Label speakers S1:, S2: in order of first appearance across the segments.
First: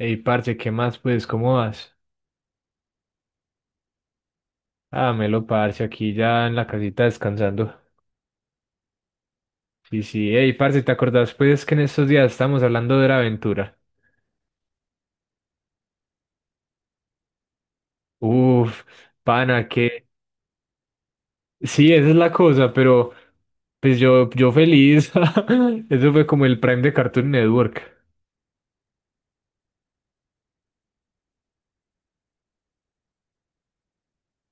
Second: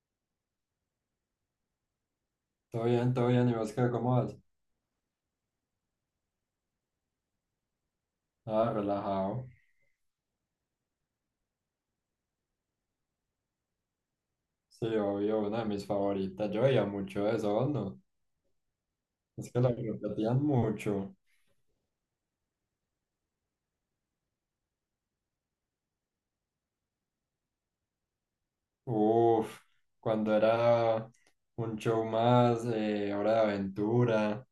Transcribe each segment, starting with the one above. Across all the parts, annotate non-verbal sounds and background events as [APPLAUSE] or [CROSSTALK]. S1: Ey, parce, ¿qué más? Pues, ¿cómo vas?
S2: Todo bien, ¿y vos qué, cómo vas?
S1: Ah, melo, parce, aquí ya en la casita descansando.
S2: Ah, relajado.
S1: Sí, sí, ey, parce, ¿te acordás, pues, que en estos días estamos hablando de la aventura?
S2: Sí, obvio, una de mis favoritas. Yo veía mucho eso, ¿vos no?
S1: Uf,
S2: Es que
S1: pana,
S2: la
S1: que...
S2: repetían mucho.
S1: Sí, esa es la cosa, pero, pues, yo feliz. [LAUGHS] Eso fue como el Prime de Cartoon Network.
S2: Uf, cuando era un show más, Hora de Aventura,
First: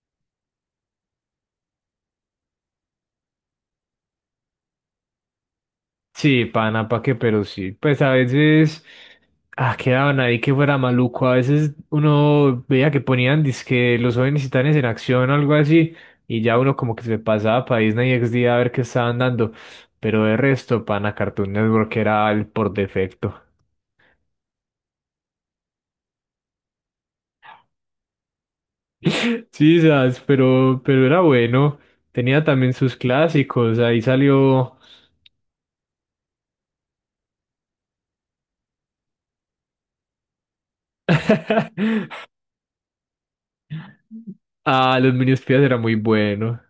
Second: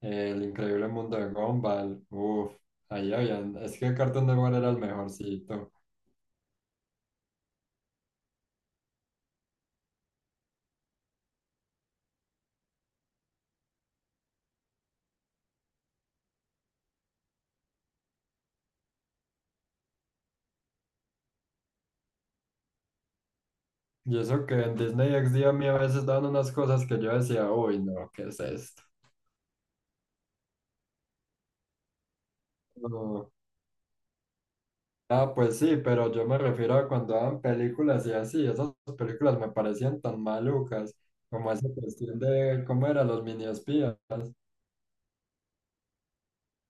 S2: El Increíble Mundo de Gumball. Uf, ahí habían. Es que Cartoon Network era el mejorcito.
S1: Sí, pana, pa' qué, pero sí. Pues a veces ah, quedaban ahí que fuera maluco. A veces uno veía que ponían dizque los jóvenes titanes en acción o algo así, y ya uno como que se pasaba para Disney XD a ver qué estaban dando. Pero de resto, pana, Cartoon Network era el por defecto.
S2: Y eso que en Disney XD a mí a veces daban unas cosas que yo decía, uy, no, ¿qué es esto?
S1: [LAUGHS] Sí, sabes, pero era bueno. Tenía también sus
S2: No.
S1: clásicos. Ahí salió.
S2: Ah, pues sí, pero yo me refiero a cuando daban películas y así, esas películas me parecían tan malucas, como esa cuestión
S1: [LAUGHS]
S2: de cómo eran los mini espías.
S1: Ah, los Minions Espías era muy bueno.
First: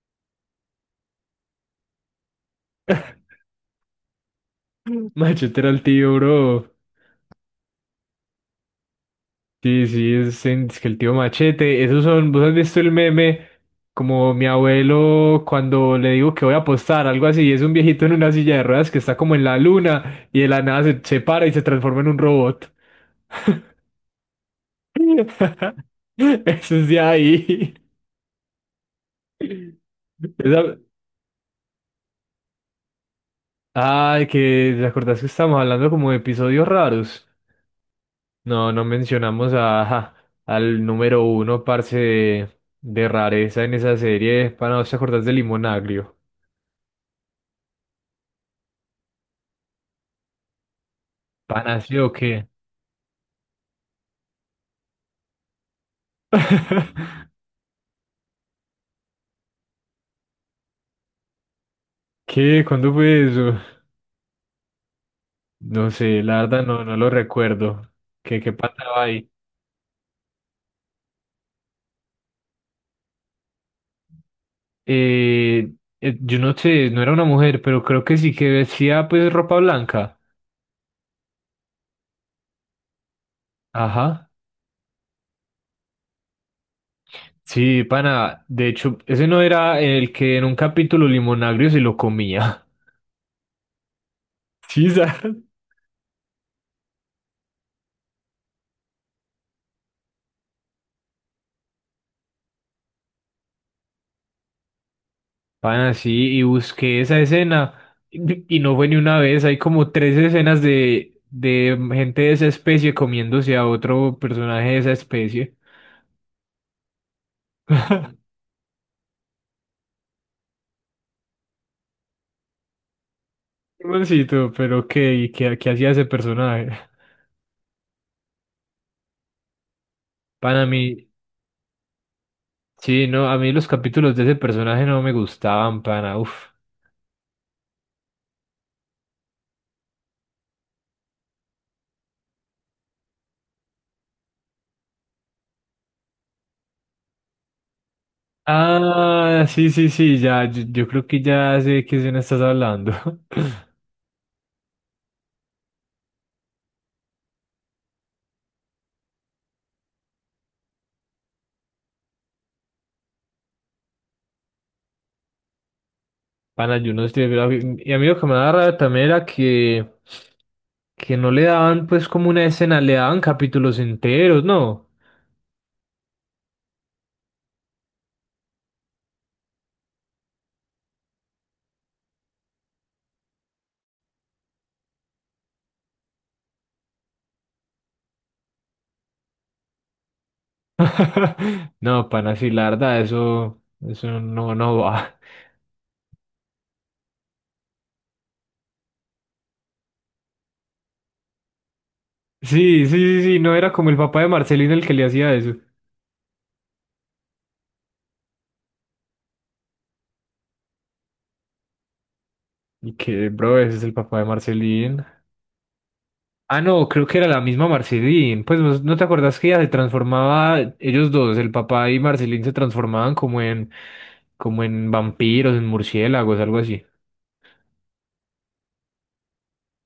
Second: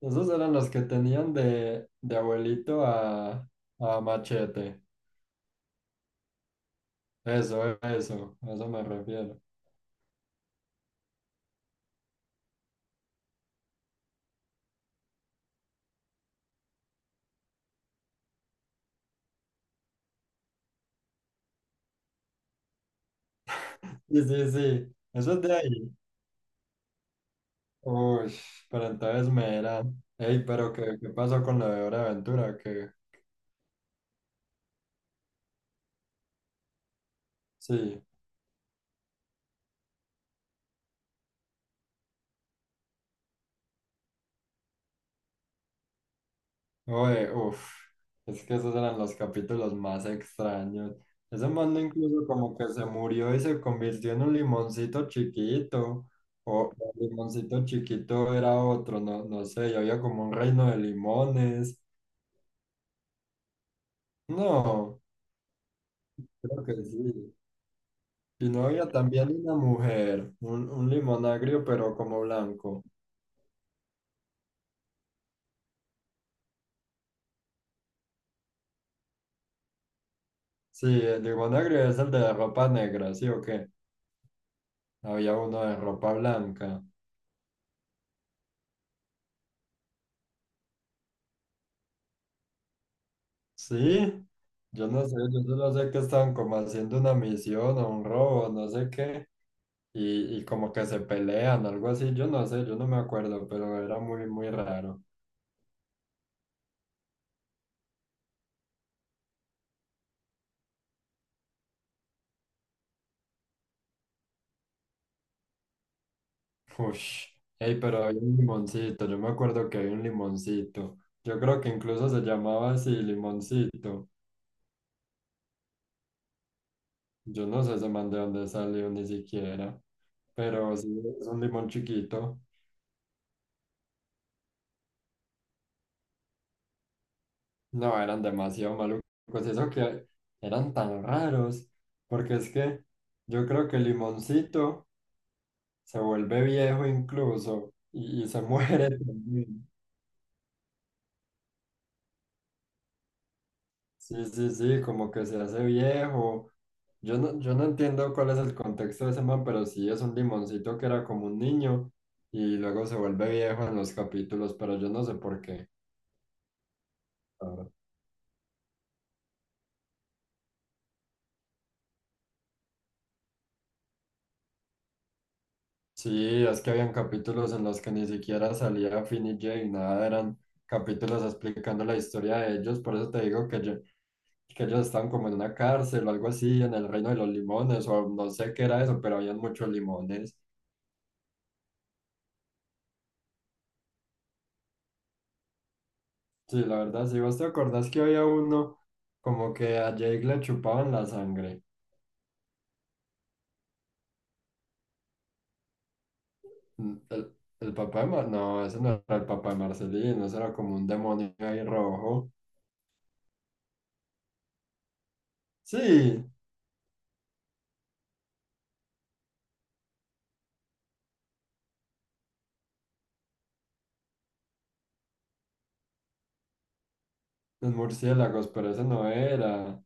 S2: Esos eran los que tenían de abuelito a machete.
S1: [LAUGHS] Machete era el tío, bro.
S2: Eso, a eso me refiero.
S1: Sí, sí, es, en- es que el tío Machete, esos son, vos has visto el meme como mi abuelo cuando le digo que voy a apostar, algo así, es un viejito en una silla de ruedas que está como en la luna y de la nada se para y se transforma en un robot.
S2: Sí, sí, sí, eso es de
S1: [LAUGHS]
S2: ahí.
S1: Eso es de ahí.
S2: Uy, pero entonces me eran. Ey, pero
S1: Esa-
S2: ¿qué, qué pasó con la de Hora de Aventura? Que
S1: Ay, que ¿te acordás que estábamos hablando como de episodios raros?
S2: sí.
S1: No, no mencionamos a, ajá, al número uno, parce, de rareza en esa serie, para no te acordás de Limón Agrio.
S2: Oye, uff, es que esos eran los capítulos más extraños. Ese
S1: ¿Pana
S2: mando
S1: sí o
S2: incluso
S1: qué?
S2: como que se murió y se convirtió en un limoncito chiquito. O
S1: [LAUGHS]
S2: limoncito chiquito era otro, no, no sé, y había como un reino de limones.
S1: ¿Qué? ¿Cuándo fue eso?
S2: No,
S1: No sé, la verdad
S2: creo que
S1: no, no lo
S2: sí.
S1: recuerdo. ¿Qué,
S2: Y
S1: qué
S2: no había
S1: pasaba ahí?
S2: también una mujer, un limonagrio pero como blanco.
S1: Eh, yo no sé, no era una mujer, pero creo que sí que vestía pues ropa blanca.
S2: Sí, el limonagrio es el de ropa negra, ¿sí o qué?
S1: Ajá.
S2: Había uno de ropa blanca.
S1: Sí, pana, de hecho, ese no era el que en un capítulo Limonagrio se lo comía. [LAUGHS]
S2: Sí, yo
S1: Sí,
S2: no sé,
S1: ¿sabes?
S2: yo solo sé que estaban como haciendo una misión o un robo, no sé qué, y como que se pelean, algo así, yo no sé, yo no me acuerdo, pero era muy, muy raro.
S1: Pana, sí, y busqué esa escena y no fue ni una vez, hay como tres escenas de gente de esa especie comiéndose a otro personaje de esa especie.
S2: Ush, ey, pero había un limoncito, yo me acuerdo que había un limoncito, yo creo que incluso se llamaba así, limoncito,
S1: Hermancito, pero qué, ¿Y qué, qué hacía ese personaje?
S2: yo no sé ese man de dónde salió ni siquiera,
S1: Pana, a
S2: pero sí,
S1: mí,
S2: es un limón chiquito.
S1: sí, no, a mí los capítulos de ese personaje no me gustaban, pana, uff.
S2: No, eran demasiado malucos. Eso que eran tan raros. Porque es que yo creo que Limoncito se vuelve viejo incluso y se [LAUGHS] muere
S1: Ah,
S2: también.
S1: sí, sí, sí, ya, yo creo que ya sé de qué escena estás hablando. [LAUGHS]
S2: Sí, sí, sí, como que se hace viejo. Yo no entiendo cuál es el contexto de ese man, pero sí es un limoncito que era como un niño y luego se vuelve viejo en los capítulos, pero yo no sé por qué.
S1: Pana, yo no estoy de acuerdo. Y a mí lo que me daba rabia también era que no le daban pues como una escena, le daban capítulos enteros, ¿no?
S2: Sí, es que habían capítulos en los que ni siquiera salía Finn y Jake, nada, eran capítulos explicando la historia de ellos, por eso te digo que, yo- que ellos estaban como en una cárcel o algo así, en el reino de los limones, o no sé qué era eso, pero habían muchos limones.
S1: [LAUGHS] No, pana, sí, la verdad, eso no, no va. [LAUGHS]
S2: Sí, la verdad, si vos te acordás que había uno como que a Jake le chupaban la sangre.
S1: Sí, sí, sí, sí, no era como el papá de Marcelín el que le hacía eso.
S2: Mm, el papá de Mar- no, ese no era el papá de Marcelino, ese era como un demonio ahí rojo.
S1: Y que, bro, ese es el papá de Marcelín.
S2: Sí.
S1: Ah, no, creo que era la misma Marcelín. Pues no, ¿no te acuerdas que ella se transformaba, ellos dos, el papá y Marcelín se transformaban como en vampiros, en murciélagos, algo así.
S2: Los murciélagos, pero ese no era.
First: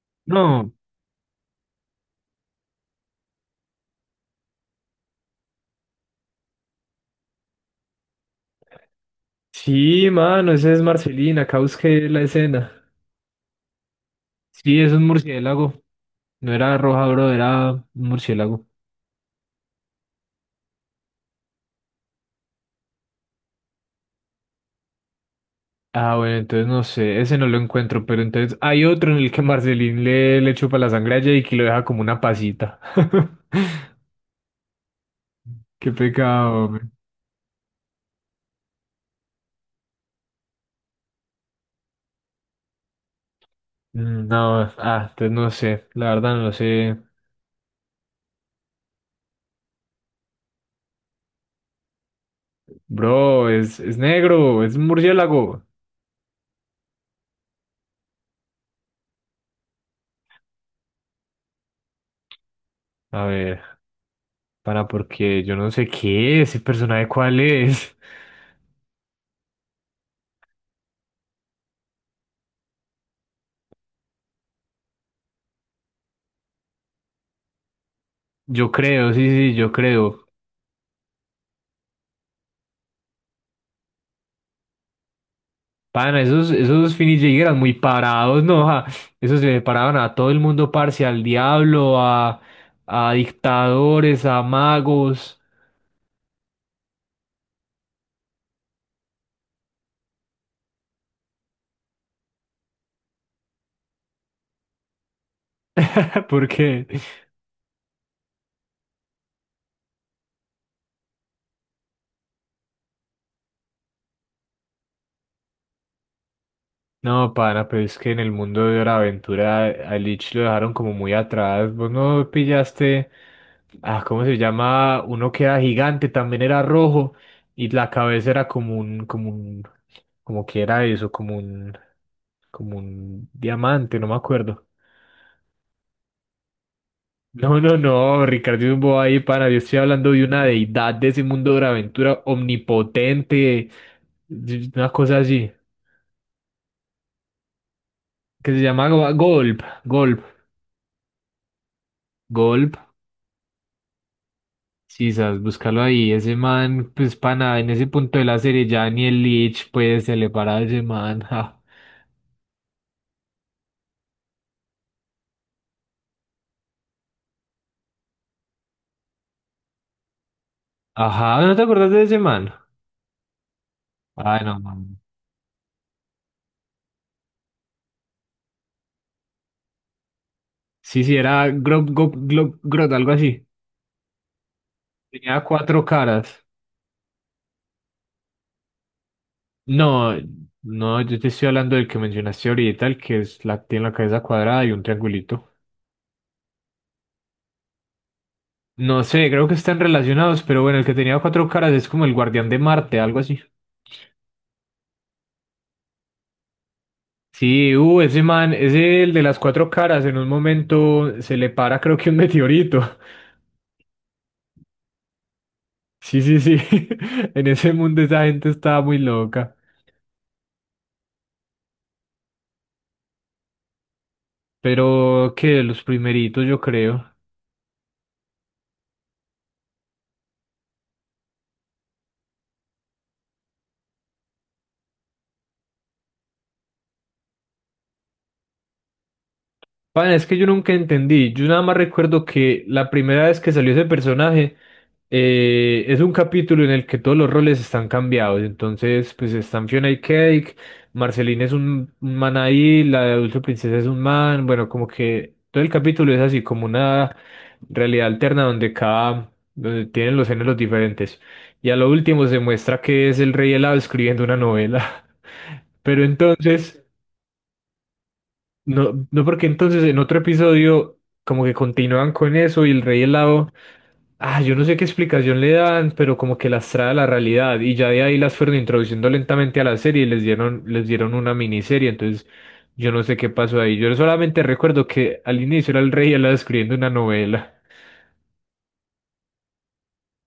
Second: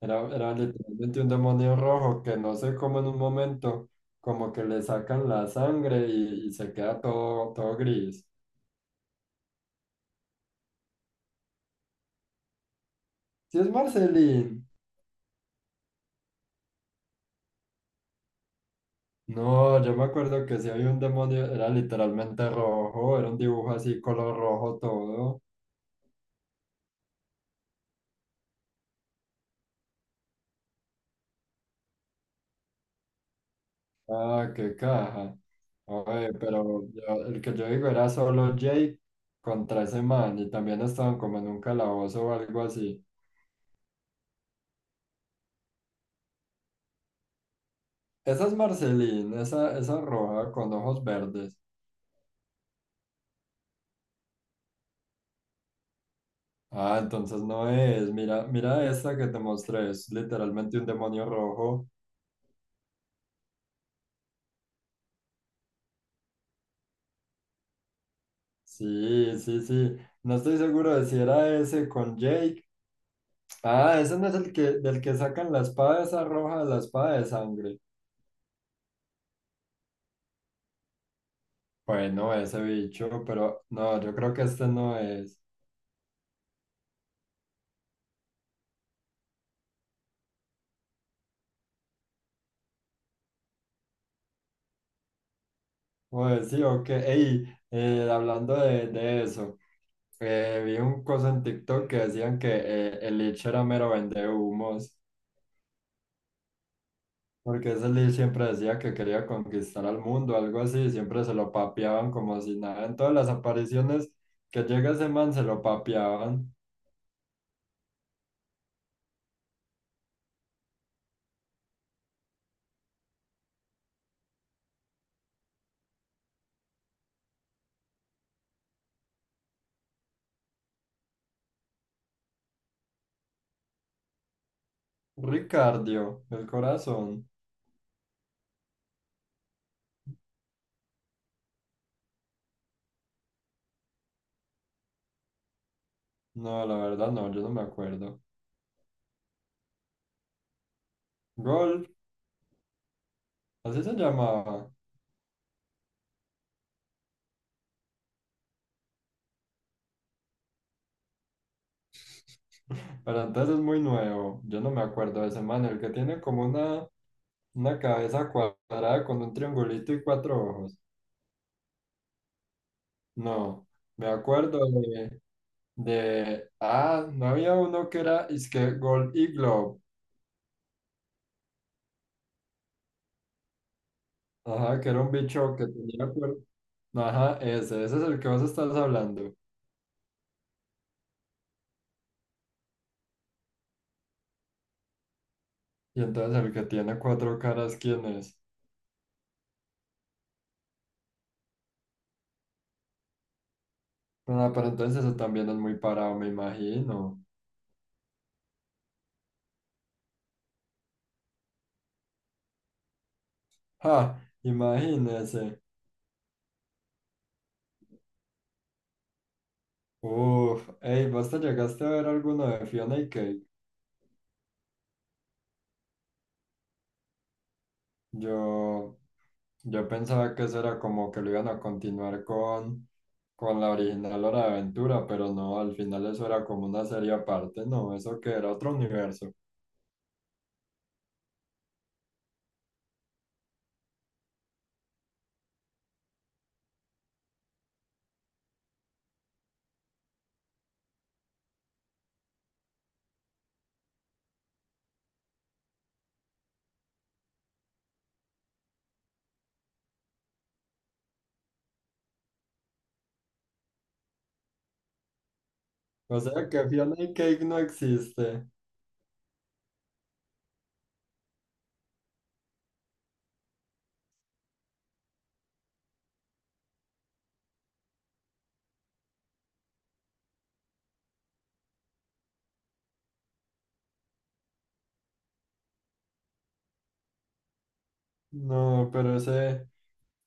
S2: Era
S1: No,
S2: literalmente un demonio rojo que no sé cómo en un momento como que le sacan la sangre y se queda todo, todo gris.
S1: sí, mano, ese es Marcelina, acá busqué la escena.
S2: Si es Marcelín.
S1: Sí, es un murciélago. No era roja, bro, era un murciélago.
S2: No, yo me acuerdo que si había un demonio, era literalmente rojo, era un dibujo así, color rojo todo.
S1: Ah, bueno, entonces no sé, ese no lo encuentro, pero entonces hay otro en el que Marcelín le chupa la sangre a Jake y lo deja como una pasita. [LAUGHS]
S2: Ah, qué caja.
S1: Qué
S2: Oye,
S1: pecado,
S2: pero
S1: hombre.
S2: yo- el que yo digo era solo Jake contra ese man y también estaban como en un calabozo o algo así.
S1: Mm, no, ah, entonces no sé, la verdad no lo sé.
S2: Esa es Marceline, esa roja con ojos verdes.
S1: Bro, es negro, es un murciélago.
S2: Ah, entonces no es. Mira, mira esta que te mostré. Es literalmente un demonio rojo.
S1: A ver, para porque yo no sé qué es, el personaje cuál es.
S2: Sí, sí, sí. No estoy seguro de si era ese con Jake. Ah, ese no es el que, del que sacan la espada esa roja, la espada de sangre.
S1: Yo creo, sí, sí, yo creo.
S2: Bueno, ese bicho, pero no, yo creo que este no es.
S1: Pana, esos, esos Finis eran muy parados, ¿no? [LAUGHS] ja. Esos se le paraban a todo el mundo, parce, al diablo, a dictadores, a magos.
S2: Pues sí, ok. Ey, hablando de eso. Vi un cosa en TikTok que decían que el Lich era mero vendehumos.
S1: [LAUGHS] ¿Por qué?
S2: Porque ese Lee siempre decía que quería conquistar al mundo, algo así, siempre se lo papeaban como si nada. En todas las apariciones que llega ese man se lo papeaban.
S1: No, pana, pero es que en el mundo de Hora de Aventura a Lich lo dejaron como muy atrás. Vos no pillaste, ah, ¿cómo se llama? Uno que era gigante, también era rojo, y la cabeza era como un, como un, como que era eso, como un diamante, no me acuerdo. [LAUGHS]
S2: Ricardio, el corazón.
S1: No, no, no, Ricardo es un bobo ahí, pana. Yo estoy hablando de una deidad de ese mundo de Hora Aventura omnipotente, una cosa así,
S2: No, la verdad no, yo no me acuerdo.
S1: que se llama Go- Golp, Golp.
S2: Gol,
S1: Golp.
S2: así se llamaba.
S1: Sí, sabes, búscalo ahí. Ese man, pues para nada, en ese punto de la serie ya ni el Lich, pues se le para a ese man. [LAUGHS] ja.
S2: [LAUGHS] Pero entonces es muy nuevo, yo no me acuerdo de ese man, el que tiene como una cabeza cuadrada con un triangulito y cuatro ojos.
S1: Ajá, ¿no te acordás de ese man?
S2: No, me
S1: Ah, no,
S2: acuerdo
S1: man.
S2: de, ah, no había uno que era, es que Gold Iglo,
S1: Sí, sí, era Grob, Gob- Glob- Grot, algo así.
S2: ajá, que era un
S1: Tenía
S2: bicho que
S1: cuatro
S2: tenía, cuer-
S1: caras.
S2: ajá, ese es el que vos estás hablando.
S1: No, no, yo te estoy hablando del que mencionaste ahorita, el que es la, tiene la cabeza cuadrada y un triangulito.
S2: Y entonces el que tiene cuatro caras, ¿quién es?
S1: No sé, creo que están relacionados, pero bueno, el que tenía cuatro caras es como el guardián de Marte, algo así.
S2: Ah, pero entonces eso también es muy parado, me imagino.
S1: Sí, ese man, es el de las cuatro caras, en un momento se le para creo que un meteorito. [LAUGHS]
S2: Ja, imagínese.
S1: Sí, sí, sí. [LAUGHS] En ese mundo esa gente estaba muy loca.
S2: Uf, ey, ¿vos te llegaste a ver alguno de Fiona y Cake?
S1: Pero que de los primeritos, yo creo.
S2: Yo, Yo pensaba que eso era como que lo iban a continuar con la original Hora de Aventura, pero no, al final eso era como una serie aparte, no, eso que era otro universo.
S1: Pana, es que yo nunca entendí. Yo nada más recuerdo que la primera vez que salió ese personaje es un capítulo en el que todos los roles están cambiados. Entonces, pues están Fiona y Cake, Marceline es un man ahí, la de Dulce Princesa es un man. Bueno, como que todo el capítulo es así como una realidad alterna donde cada, donde tienen los géneros diferentes. Y a lo último se muestra que es el rey helado escribiendo una novela. [LAUGHS] Pero
S2: O sea que
S1: entonces.
S2: Fiona y Cake no existe.
S1: No, no, porque entonces en otro episodio como que continúan con eso y el rey helado, ah, yo no sé qué explicación le dan, pero como que las trae a la realidad y ya de ahí las fueron introduciendo lentamente a la serie y les dieron una miniserie, entonces yo no sé qué pasó ahí. Yo solamente recuerdo que al inicio era el rey helado escribiendo una novela.
S2: No, pero ese,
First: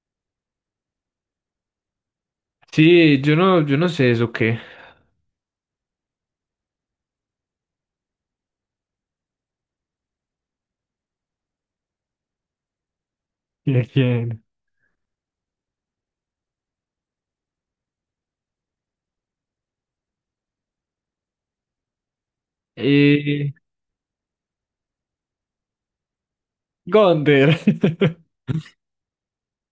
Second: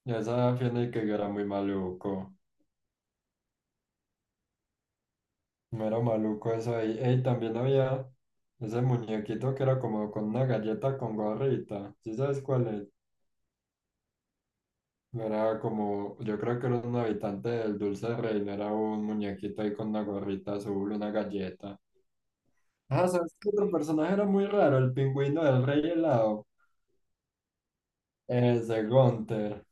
S2: esa Fiona y Cake era muy maluco.
S1: Sí, yo no, yo no sé eso qué.
S2: No era maluco eso ahí. Ey, también había ese muñequito que era como con una galleta con gorrita. ¿Sí sabes cuál es?
S1: ¿Quién? ¿Quién?
S2: No era como, yo creo que era un habitante del Dulce Rey, no era un muñequito ahí con una gorrita azul, una galleta. Ah, ¿sabes qué
S1: Eh,
S2: otro personaje era muy raro? El pingüino del Rey Helado,
S1: Gonder. [LAUGHS]
S2: ese Gunther.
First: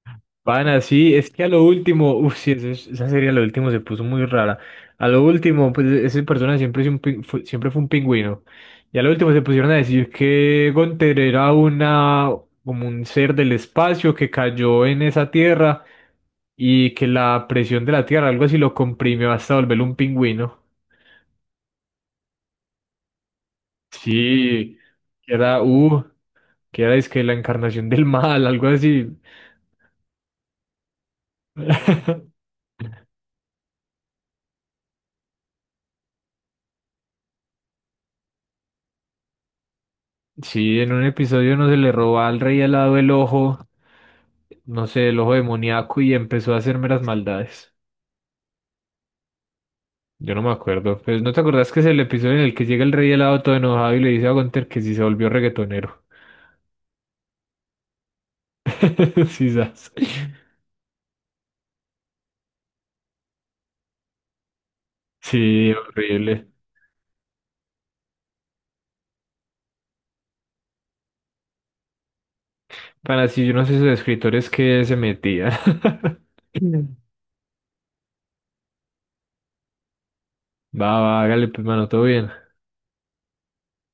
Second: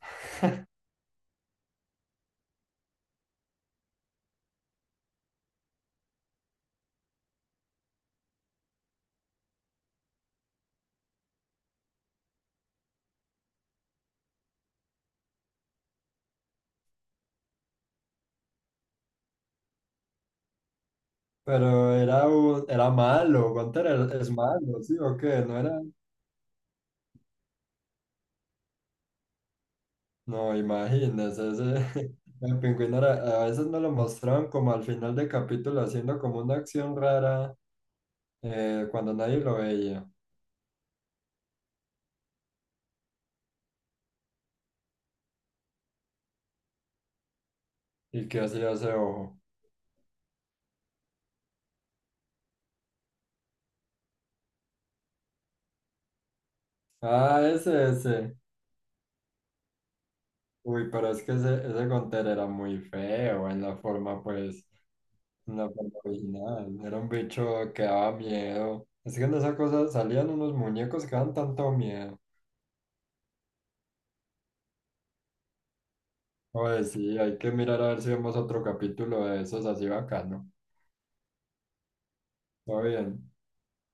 S1: Pana, sí, es que a lo último, uff, sí, esa es- esa serie a lo último se puso muy rara. A lo último, pues e-, ese personaje siempre, es un pin- fue, siempre fue un pingüino. Y a lo último se pusieron a decir que Gunther era una, como un ser del espacio que cayó en esa tierra y que la presión de la tierra, algo así, lo comprimió hasta volverlo un pingüino.
S2: Pero era, un- era malo, Gunther era- es
S1: Sí,
S2: malo, ¿sí o
S1: que
S2: qué? No
S1: era,
S2: era,
S1: uh, que era es que la encarnación del mal, algo así.
S2: no, imagínese, ese, [LAUGHS]
S1: [LAUGHS]
S2: el pingüino era- a veces no lo mostraban como al final del capítulo haciendo como una acción rara cuando nadie lo veía.
S1: Sí, en un episodio no se le robó al rey al lado el ojo. No sé, el ojo demoníaco y empezó a hacerme las maldades.
S2: ¿Y qué hacía ese ojo?
S1: Yo no me acuerdo. Pues no te acordás que es el episodio en el que llega el rey helado todo enojado y le dice a Gunther que si se volvió reggaetonero.
S2: Ah, ese, ese.
S1: [LAUGHS] Sí, sas.
S2: Uy, pero es que ese Gonter era muy feo en la forma, pues, en la
S1: Sí,
S2: forma
S1: horrible.
S2: original. Era un bicho que daba miedo. Es que en esa cosa salían unos muñecos que daban tanto miedo.
S1: Para si yo no sé esos escritores que se metían.
S2: Oye,
S1: [LAUGHS]
S2: sí, hay que mirar a ver si vemos otro capítulo de esos así bacano.
S1: Va, va, hágale, pues, mano, todo bien.
S2: Todo bien.